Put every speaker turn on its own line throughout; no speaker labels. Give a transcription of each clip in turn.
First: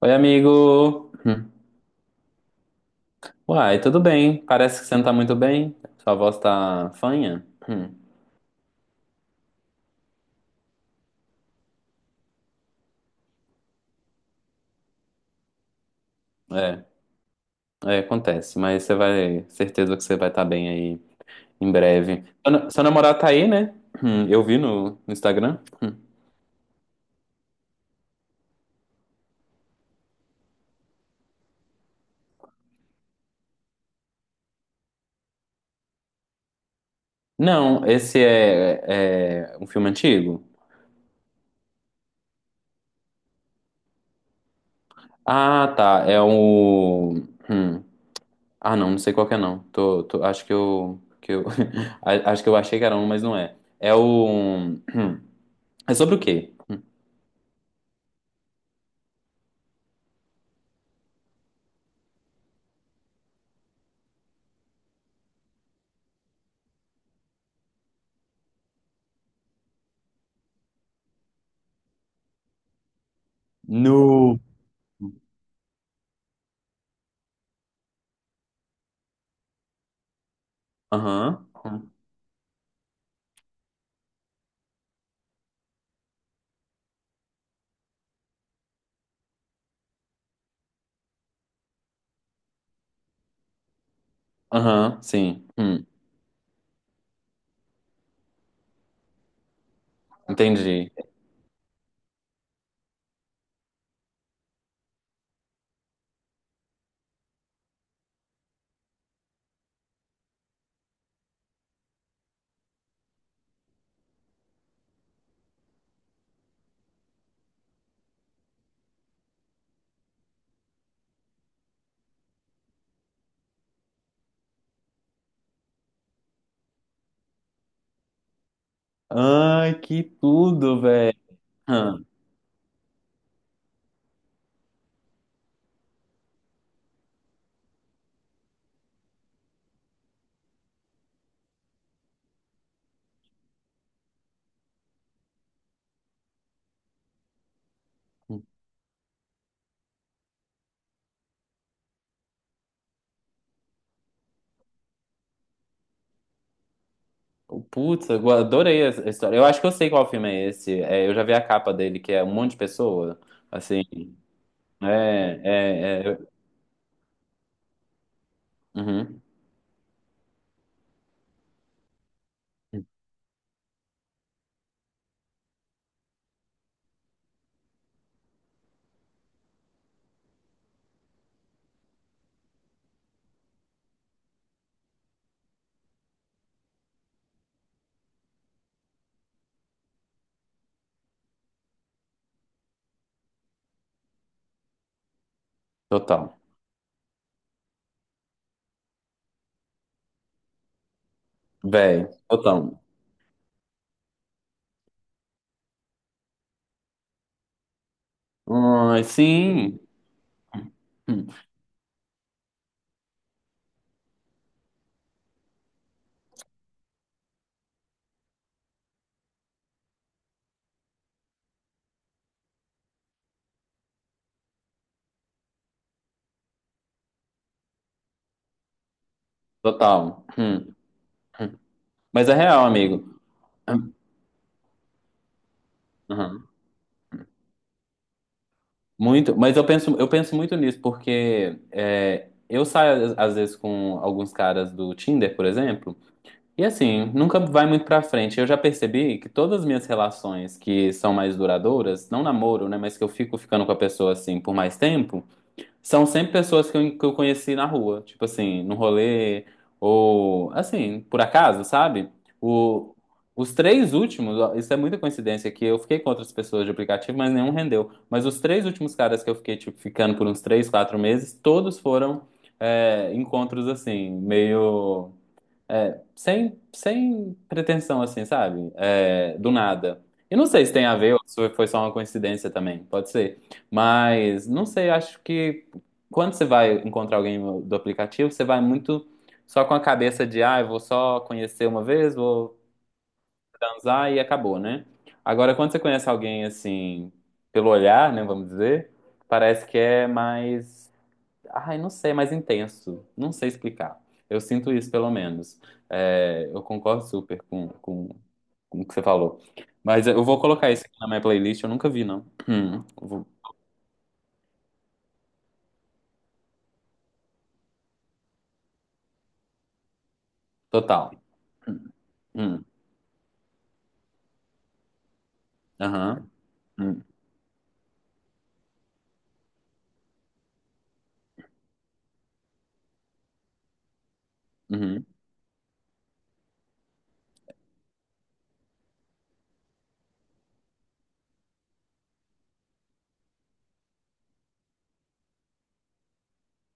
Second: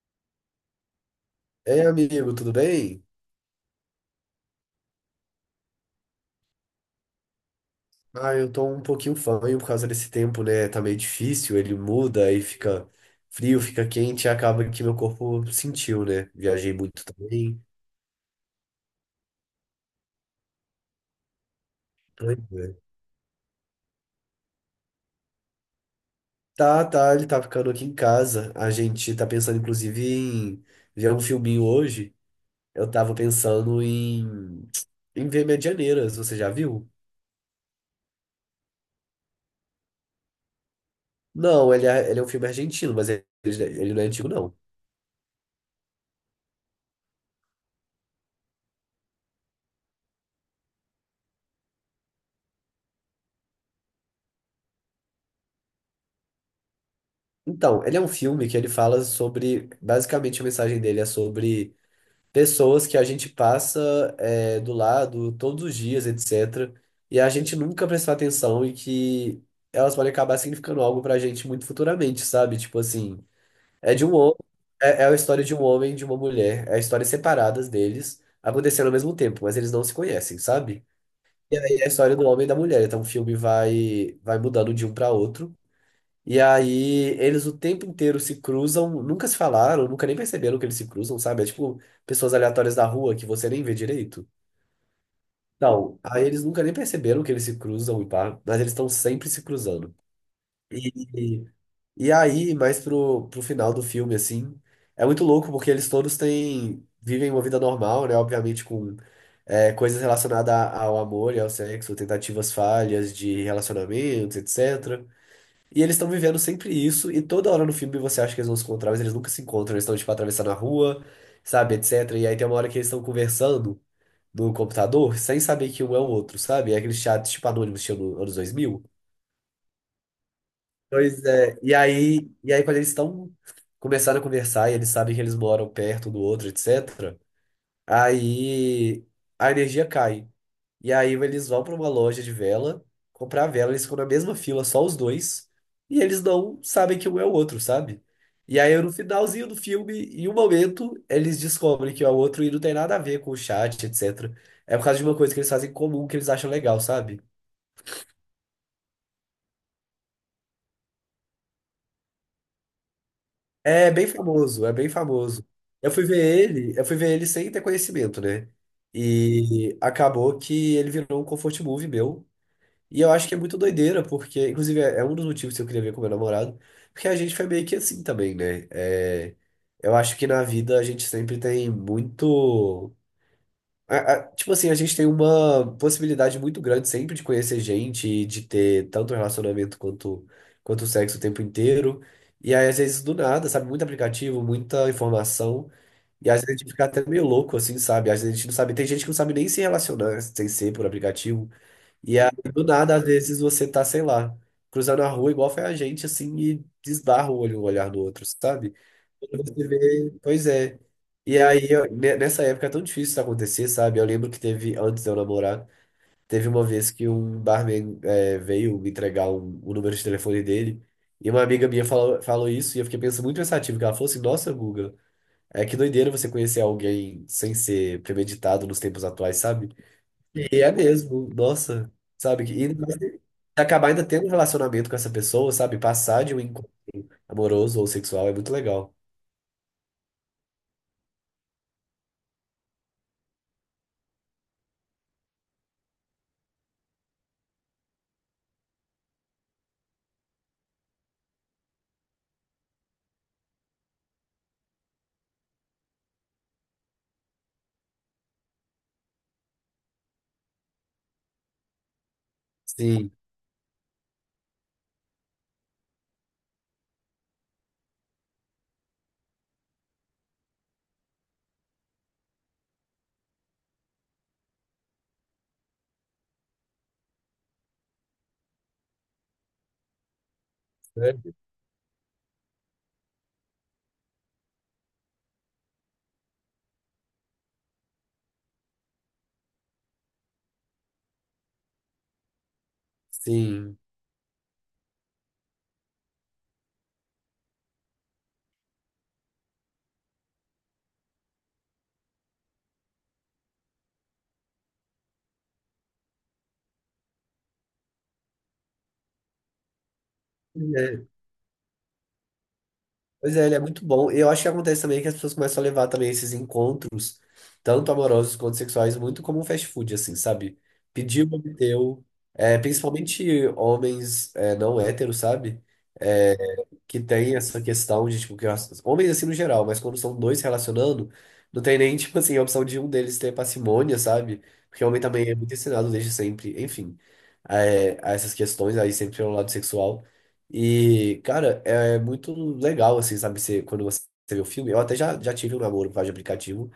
Oi, amigo! Hum.
Ei, amigo, tudo bem?
Uai, tudo bem? Parece que você não tá muito bem. Sua voz tá fanha? Hum.
Ah, eu tô um pouquinho fanho por causa desse tempo, né? Tá meio difícil, ele muda aí fica frio, fica quente, e acaba que meu corpo sentiu, né? Viajei
É,
muito também.
é, acontece, mas certeza que você vai estar bem aí em breve.
Pois
Seu, na-
é.
seu namorado tá aí, né? Eu vi no Instagram. Hum.
Tá, ele tá ficando aqui em casa. A gente tá pensando, inclusive, em ver um filminho hoje. Eu tava pensando em ver Medianeiras, você já viu?
Não, esse é um filme antigo?
Não, ele é um filme argentino, mas ele não é antigo, não.
Ah, tá. É o. hum. Ah, não, não sei qual que é não. Acho que eu. Acho que eu achei que era um, mas não é. É o. É sobre o quê?
Então, ele é um filme que ele fala sobre. Basicamente, a mensagem dele é sobre pessoas que a gente passa do lado todos os dias, etc. E a gente nunca prestou atenção e que elas podem acabar significando algo pra gente muito futuramente, sabe? Tipo assim, é de um homem,
No.
é a história de um homem e de uma mulher, é histórias separadas deles acontecendo ao mesmo tempo, mas eles não se conhecem, sabe?
Aham.
E aí é a
Aham,
história do homem e da mulher, então o filme vai mudando de um pra outro. E aí, eles o tempo inteiro se cruzam, nunca se falaram, nunca nem perceberam que eles se cruzam, sabe? É tipo pessoas aleatórias da rua que você nem vê direito.
Aham, sim.
Não, aí eles nunca nem perceberam que eles se cruzam e pá, mas eles estão sempre se cruzando.
Entendi.
E, e aí, mais pro final do filme, assim, é muito louco porque eles todos têm, vivem uma vida normal, né? Obviamente com coisas relacionadas ao amor e ao sexo, tentativas falhas de relacionamentos, etc. E eles estão vivendo sempre isso, e toda hora no filme você acha que eles vão se encontrar, mas eles nunca se encontram, eles estão, tipo, atravessando a rua, sabe, etc. E aí tem uma hora que eles estão conversando no computador, sem saber que um é o outro, sabe? É aquele chat, tipo, anônimo, estilo anos 2000.
Ai, que tudo, velho.
Pois é, e
Hum.
aí, e aí quando eles estão começando a conversar, e eles sabem que eles moram perto do outro, etc., aí a energia cai. E aí eles vão para uma loja de vela, comprar vela, eles ficam na mesma fila, só os dois, e eles não sabem que um é o outro, sabe? E aí no finalzinho do filme, em um momento, eles descobrem que é o outro e não tem nada a ver com o chat, etc. É por causa de uma coisa que eles fazem em comum que eles acham legal, sabe?
Putz, eu adorei essa história. Eu acho que eu sei qual filme é esse. É, eu já vi a capa dele, que é um monte de pessoa. Assim,
É bem famoso, é bem
né?
famoso. Eu fui
É, é, é.
ver ele, eu fui ver ele sem ter conhecimento, né?
Uhum.
E acabou que ele virou um comfort movie meu. E eu acho que é muito doideira, porque, inclusive, é um dos motivos que eu queria ver com meu namorado, porque a gente foi meio que assim também, né? É, eu acho que na vida a gente sempre tem muito. Tipo assim, a gente tem uma possibilidade muito grande sempre de conhecer gente e de ter tanto relacionamento quanto sexo o tempo inteiro. E aí, às vezes, do nada, sabe? Muito aplicativo, muita informação.
Total.
E às vezes a gente fica até meio louco, assim, sabe? Às vezes a gente não sabe. Tem gente que não sabe nem se relacionar sem ser por aplicativo.
Velho,
E aí, do
total.
nada, às vezes você tá, sei lá, cruzando a rua igual foi a gente, assim, e desbarra o olho, o olhar do outro, sabe?
Ai,
Quando você
sim.
vê, pois é.
Hum,
E aí, nessa época é tão difícil isso acontecer, sabe? Eu lembro que teve, antes de eu namorar, teve uma vez que um barman veio me entregar o número de telefone dele, e uma amiga minha falou, falou isso, e eu fiquei pensando muito pensativo, que ela falou assim, nossa, Guga, é que doideira você conhecer alguém sem ser premeditado nos tempos atuais, sabe?
total.
E é
Hum.
mesmo, nossa,
Mas é
sabe?
real,
E mas
amigo.
se acabar ainda tendo um relacionamento com essa pessoa, sabe? Passar de um
Aham.
encontro amoroso ou sexual é muito legal.
Muito, mas eu penso muito nisso, porque eu saio às vezes com alguns caras do Tinder, por exemplo, e assim, nunca vai muito pra frente. Eu já percebi que todas as minhas relações que são mais duradouras, não namoro, né, mas que eu fico ficando com a pessoa assim por mais tempo, são sempre pessoas que eu conheci na rua, tipo assim, no rolê, ou assim, por acaso, sabe? O,
Sim,
os três últimos, ó, isso é muita coincidência, que eu fiquei com outras pessoas de aplicativo, mas nenhum rendeu. Mas os três últimos caras que eu fiquei, tipo, ficando por uns três, quatro meses, todos foram, encontros assim, meio. É, sem pretensão, assim, sabe? É, do nada. E não sei se tem a ver
né?
ou se foi só uma coincidência também, pode ser. Mas não sei, acho que quando você vai encontrar alguém do aplicativo, você vai muito só com a cabeça de, ah, eu vou só conhecer uma vez, vou
Sim.
transar e acabou, né? Agora, quando você conhece alguém assim, pelo olhar, né, vamos dizer, parece que é mais. Ai, não sei, é mais intenso. Não sei explicar. Eu sinto isso, pelo menos. É, eu concordo super com o que você falou. Mas eu vou colocar isso aqui
É.
na minha playlist. Eu nunca vi, não. Hum, vou-
Pois é, ele é muito bom. E eu acho que acontece também que as pessoas começam a levar também esses encontros, tanto amorosos quanto sexuais, muito como um fast food, assim, sabe?
Total.
Pediu, obteu. É,
Hum,
principalmente homens não héteros, sabe?
aham,
É, que
hum,
tem essa questão de, tipo, que homens assim no geral, mas quando são dois se relacionando, não tem nem, tipo assim, a opção de um deles ter parcimônia, sabe? Porque homem
uhum.
também é muito ensinado desde sempre, enfim, essas questões aí sempre pelo lado sexual. E, cara, é muito legal, assim, sabe? Você, quando você vê o filme, eu até já tive um namoro por causa de aplicativo,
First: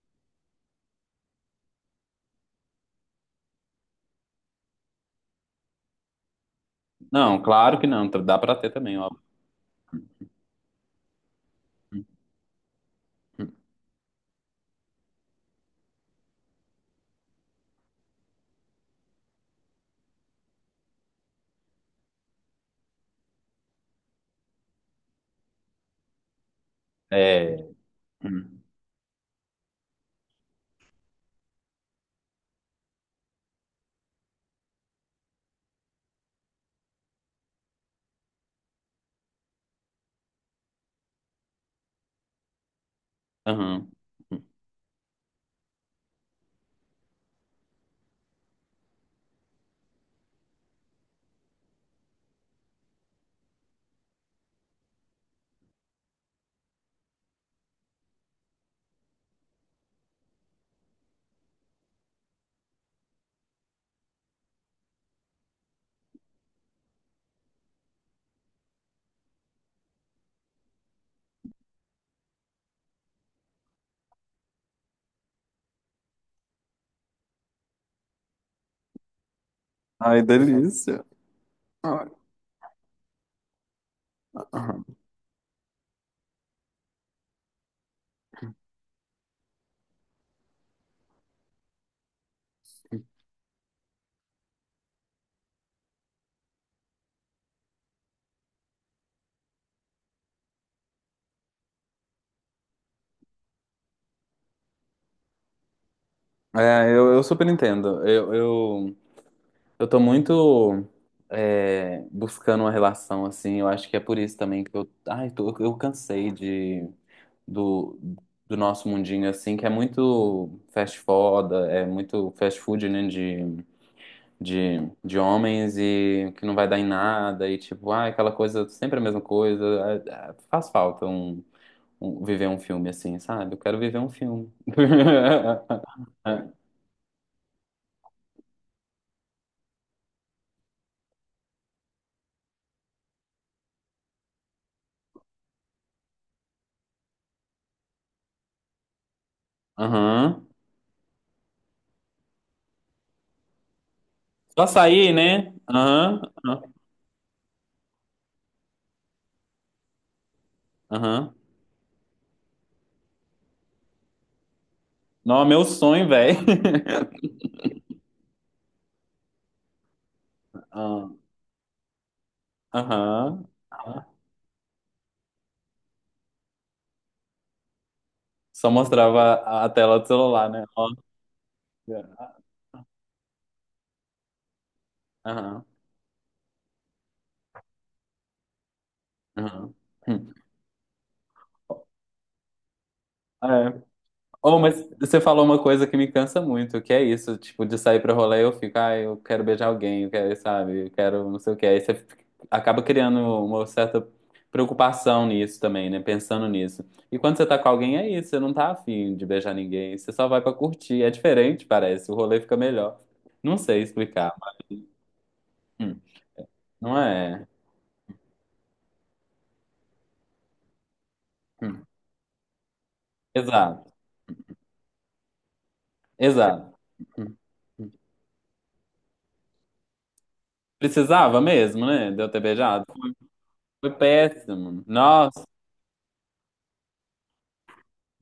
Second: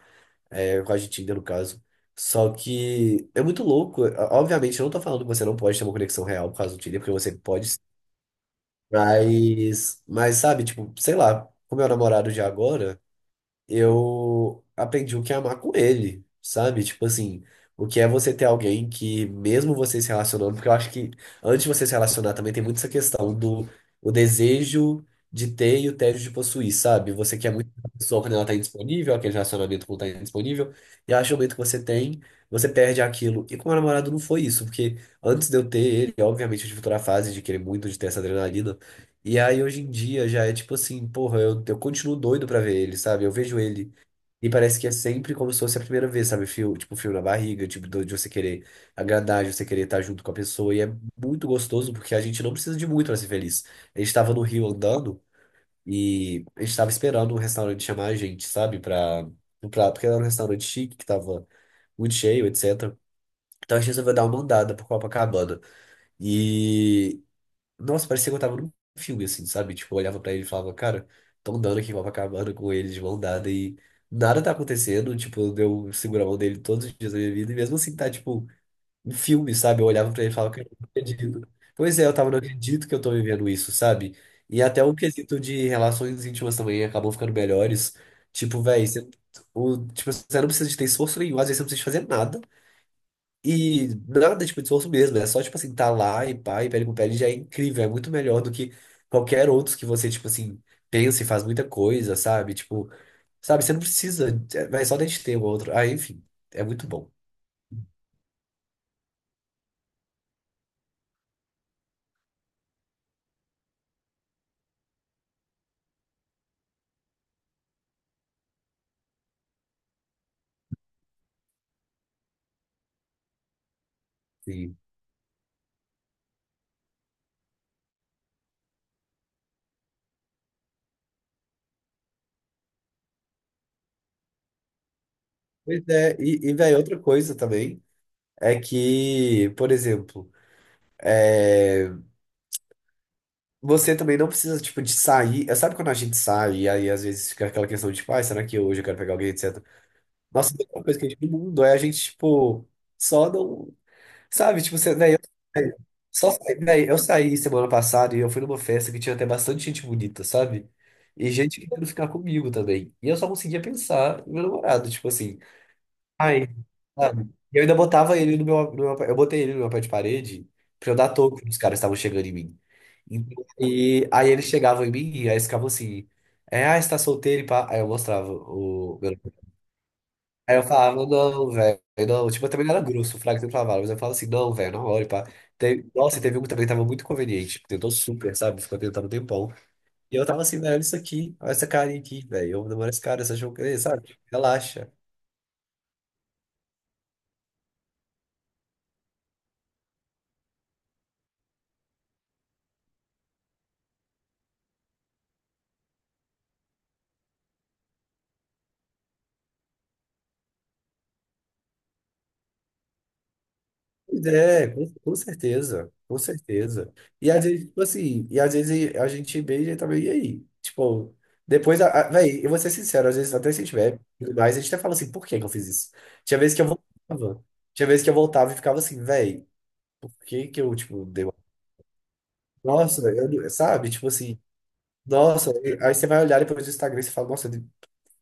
por causa de Tinder, no caso. Só que é muito louco. Obviamente, eu não tô falando que você não pode ter uma conexão real por causa do Tinder, porque você
Não,
pode
claro que não. Dá pra ter também, ó.
mas sabe, tipo, sei lá, com meu
Hum,
namorado de agora,
hum.
eu aprendi o que é amar com ele, sabe? Tipo assim, o que é você ter alguém que, mesmo você se relacionando, porque eu acho que antes de você se relacionar também tem muito essa questão do o desejo de ter e o tédio de possuir, sabe? Você quer
É.
muito a pessoa quando ela tá
Hum,
indisponível, aquele relacionamento quando tá indisponível, e acho que o momento que você tem, você perde aquilo. E com meu namorado não foi isso, porque antes de eu ter ele, obviamente eu tive toda a fase de querer muito, de ter essa adrenalina. E aí hoje em dia já é tipo assim, porra, eu continuo doido pra ver ele, sabe? Eu vejo
aham.
ele e parece que é sempre como se fosse a primeira vez, sabe? Fio, tipo, fio na barriga, tipo, de você querer agradar, de você querer estar junto com a pessoa. E é muito gostoso porque a gente não precisa de muito pra ser feliz. A gente tava no Rio andando e a gente tava esperando um restaurante chamar a gente, sabe? Porque era um restaurante chique que tava muito cheio, etc. Então a gente resolveu dar uma andada por Copacabana. E, nossa, parecia que eu tava num filme, assim, sabe? Tipo, eu olhava pra ele e falava, cara, tão dando aqui em Copacabana com ele de mão dada e nada tá acontecendo. Tipo, eu seguro a mão dele todos os dias da minha vida e mesmo assim tá, tipo, um filme, sabe? Eu olhava
Ai,
pra ele e falava, cara, eu não
delícia.
acredito. Pois é,
Ai.
eu tava, não acredito que eu tô vivendo isso, sabe? E até
Aham.
o quesito de relações íntimas também acabou ficando melhores. Tipo, véi, você, tipo, você não precisa de ter esforço nenhum, às vezes você não precisa de fazer nada. E nada, tipo, de esforço mesmo. É só, tipo assim, tá lá e pá, e pele com pele já é incrível. É muito melhor do que qualquer outro que você, tipo assim, pensa e faz muita coisa, sabe? Tipo, sabe, você não precisa, vai só da gente ter o outro. Ah, enfim, é muito
É,
bom.
eu super entendo. Eu tô muito buscando uma relação, assim. Eu acho que é por isso também que eu. Ai, eu cansei do, do nosso mundinho, assim, que é muito fast food, né? De,
Sim.
de, de homens e que não vai dar em nada. E tipo, ah, aquela coisa, sempre a mesma coisa. Ah, ah, faz falta um, viver um filme assim, sabe? Eu quero viver um filme.
Pois é, e velho, outra coisa também é que, por exemplo, você também não precisa, tipo, de sair. É, sabe quando a gente sai e aí às vezes fica aquela questão de, tipo, ah, será que hoje eu quero pegar alguém, etc.
Aham.
Nossa, a melhor coisa que a gente tem no mundo é a gente, tipo, só não. Sabe,
Só
tipo, você,
sair,
véi,
né? Aham.
eu saí semana passada e eu fui numa festa que tinha até bastante gente bonita, sabe? E
Aham.
gente querendo ficar comigo também. E eu só conseguia pensar no meu namorado, tipo assim,
Não, é meu sonho, velho.
ai, sabe? E eu ainda botava ele no meu, no meu- eu botei ele no meu pé de parede pra eu
Ah,
dar toco que os caras estavam chegando em mim.
aham.
Então, e
Aham.
aí eles chegavam em mim e aí eles ficavam assim, ah, você tá solteiro e pá. Aí eu mostrava
Só
o meu.
mostrava a tela do celular,
Aí eu
né? Ó.
falava, não, velho, não. Tipo, eu também não era grosso, o Fraga sempre falava, mas eu falava assim, não, velho, não olha, pá.
Aham.
Nossa, e teve um que também tava muito conveniente, tentou super, sabe? Ficou tentando um tempão.
Aham.
E eu
Hum.
tava assim, velho, olha isso aqui, olha essa carinha aqui, velho, eu namoro esse cara, essa jogo,
É,
sabe?
oh, mas
Relaxa.
você falou uma coisa que me cansa muito, que é isso, tipo, de sair pra rolê eu fico, ah, eu quero beijar alguém, eu quero, sabe, eu quero não sei o que. Aí você acaba criando uma certa preocupação nisso também, né? Pensando nisso. E quando você tá com alguém, é isso, você não tá afim de beijar ninguém, você só vai pra curtir. É diferente, parece, o rolê fica melhor. Não sei
Pois
explicar,
é,
mas
com, com certeza,
hum,
com certeza.
não
E às
é.
vezes, tipo assim, e às vezes a gente beija também, e aí? Tipo, depois,
Hum,
velho, eu vou ser sincero, às vezes até se a gente
Exato,
bebe, e tudo mais, a gente até fala assim, por que que eu fiz isso? Tinha vezes que eu
exato. Hum.
voltava, tinha vezes que eu voltava e ficava assim, velho. Por que que eu, tipo, deu.
Precisava mesmo, né, de eu ter beijado?
Nossa, eu, sabe?
Foi
Tipo assim,
péssimo. Nossa.
nossa, aí você vai olhar depois do Instagram e você fala, nossa,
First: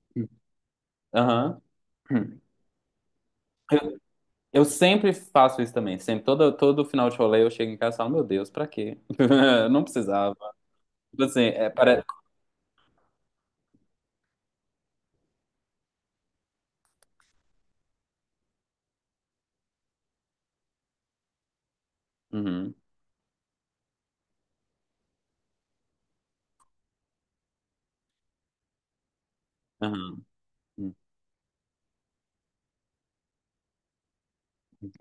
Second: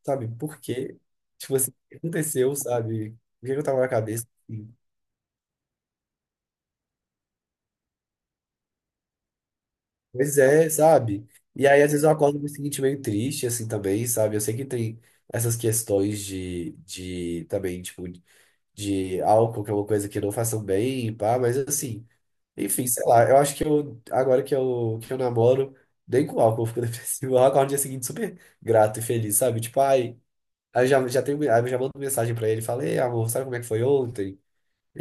sabe, por quê? Tipo
Aham.
assim, o que
Hum.
aconteceu, sabe? O que que eu tava na cabeça?
Eu
E,
sempre faço isso também. Sempre, todo final de rolê eu chego em casa e falo, meu Deus, pra quê? Não precisava.
pois é,
Tipo
sabe?
assim,
E aí, às
para...
vezes, eu acordo no dia seguinte meio triste, assim, também, sabe? Eu sei que tem essas questões de também, tipo, de álcool, que é uma coisa que não façam bem, pá, mas assim.
Uhum,
Enfim, sei lá, eu acho que eu, agora que eu namoro, nem com álcool eu fico depressivo. O álcool no dia seguinte super grato e feliz, sabe? Tipo, ai,
uhum, uhum.
aí eu já mando mensagem pra ele, falei, amor, sabe como é que foi ontem?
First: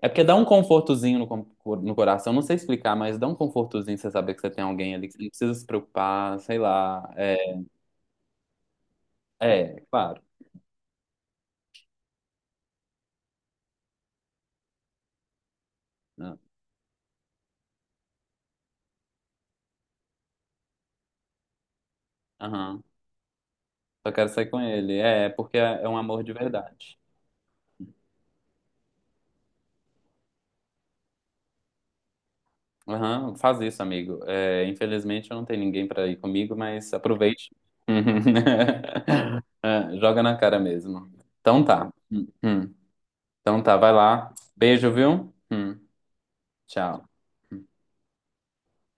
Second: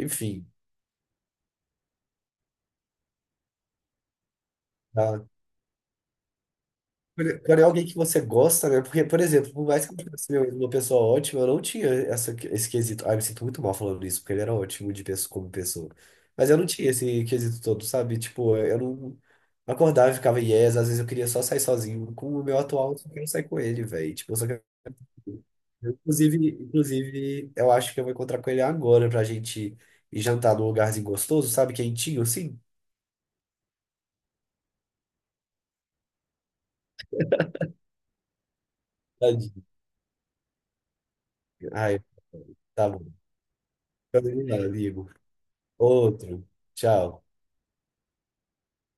É porque dá um confortozinho no coração. Não sei explicar, mas dá um confortozinho você saber que você tem alguém ali, que você
dá,
não precisa se preocupar, sei lá.
quando
É,
é alguém que você gosta, né? Porque, por exemplo, por
é,
mais que eu
claro.
fosse uma pessoa ótima, eu não tinha esse quesito. Ah, eu me sinto muito mal falando isso, porque ele era ótimo de pessoa, como pessoa.
Né?
Mas eu não tinha esse quesito todo, sabe? Tipo, eu não acordava e ficava yes, às vezes eu queria só sair sozinho. Com o meu
Aham.
atual, eu só quero sair com ele,
Só
velho.
quero
Tipo, eu
sair
só
com
quero...
ele. É, porque é
Eu,
um amor de
inclusive,
verdade.
eu acho que eu vou encontrar com ele agora pra gente ir jantar num lugarzinho gostoso, sabe? Quentinho, assim.
Aham, faz isso, amigo. É, infelizmente eu não tenho ninguém pra ir comigo, mas aproveite.
Tadinho.
É, joga na cara mesmo. Então tá.
Ai, tá bom.
Então tá, vai
Então,
lá.
vamos lá,
Beijo,
amigo.
viu?
Outro.
Tchau.
Tchau.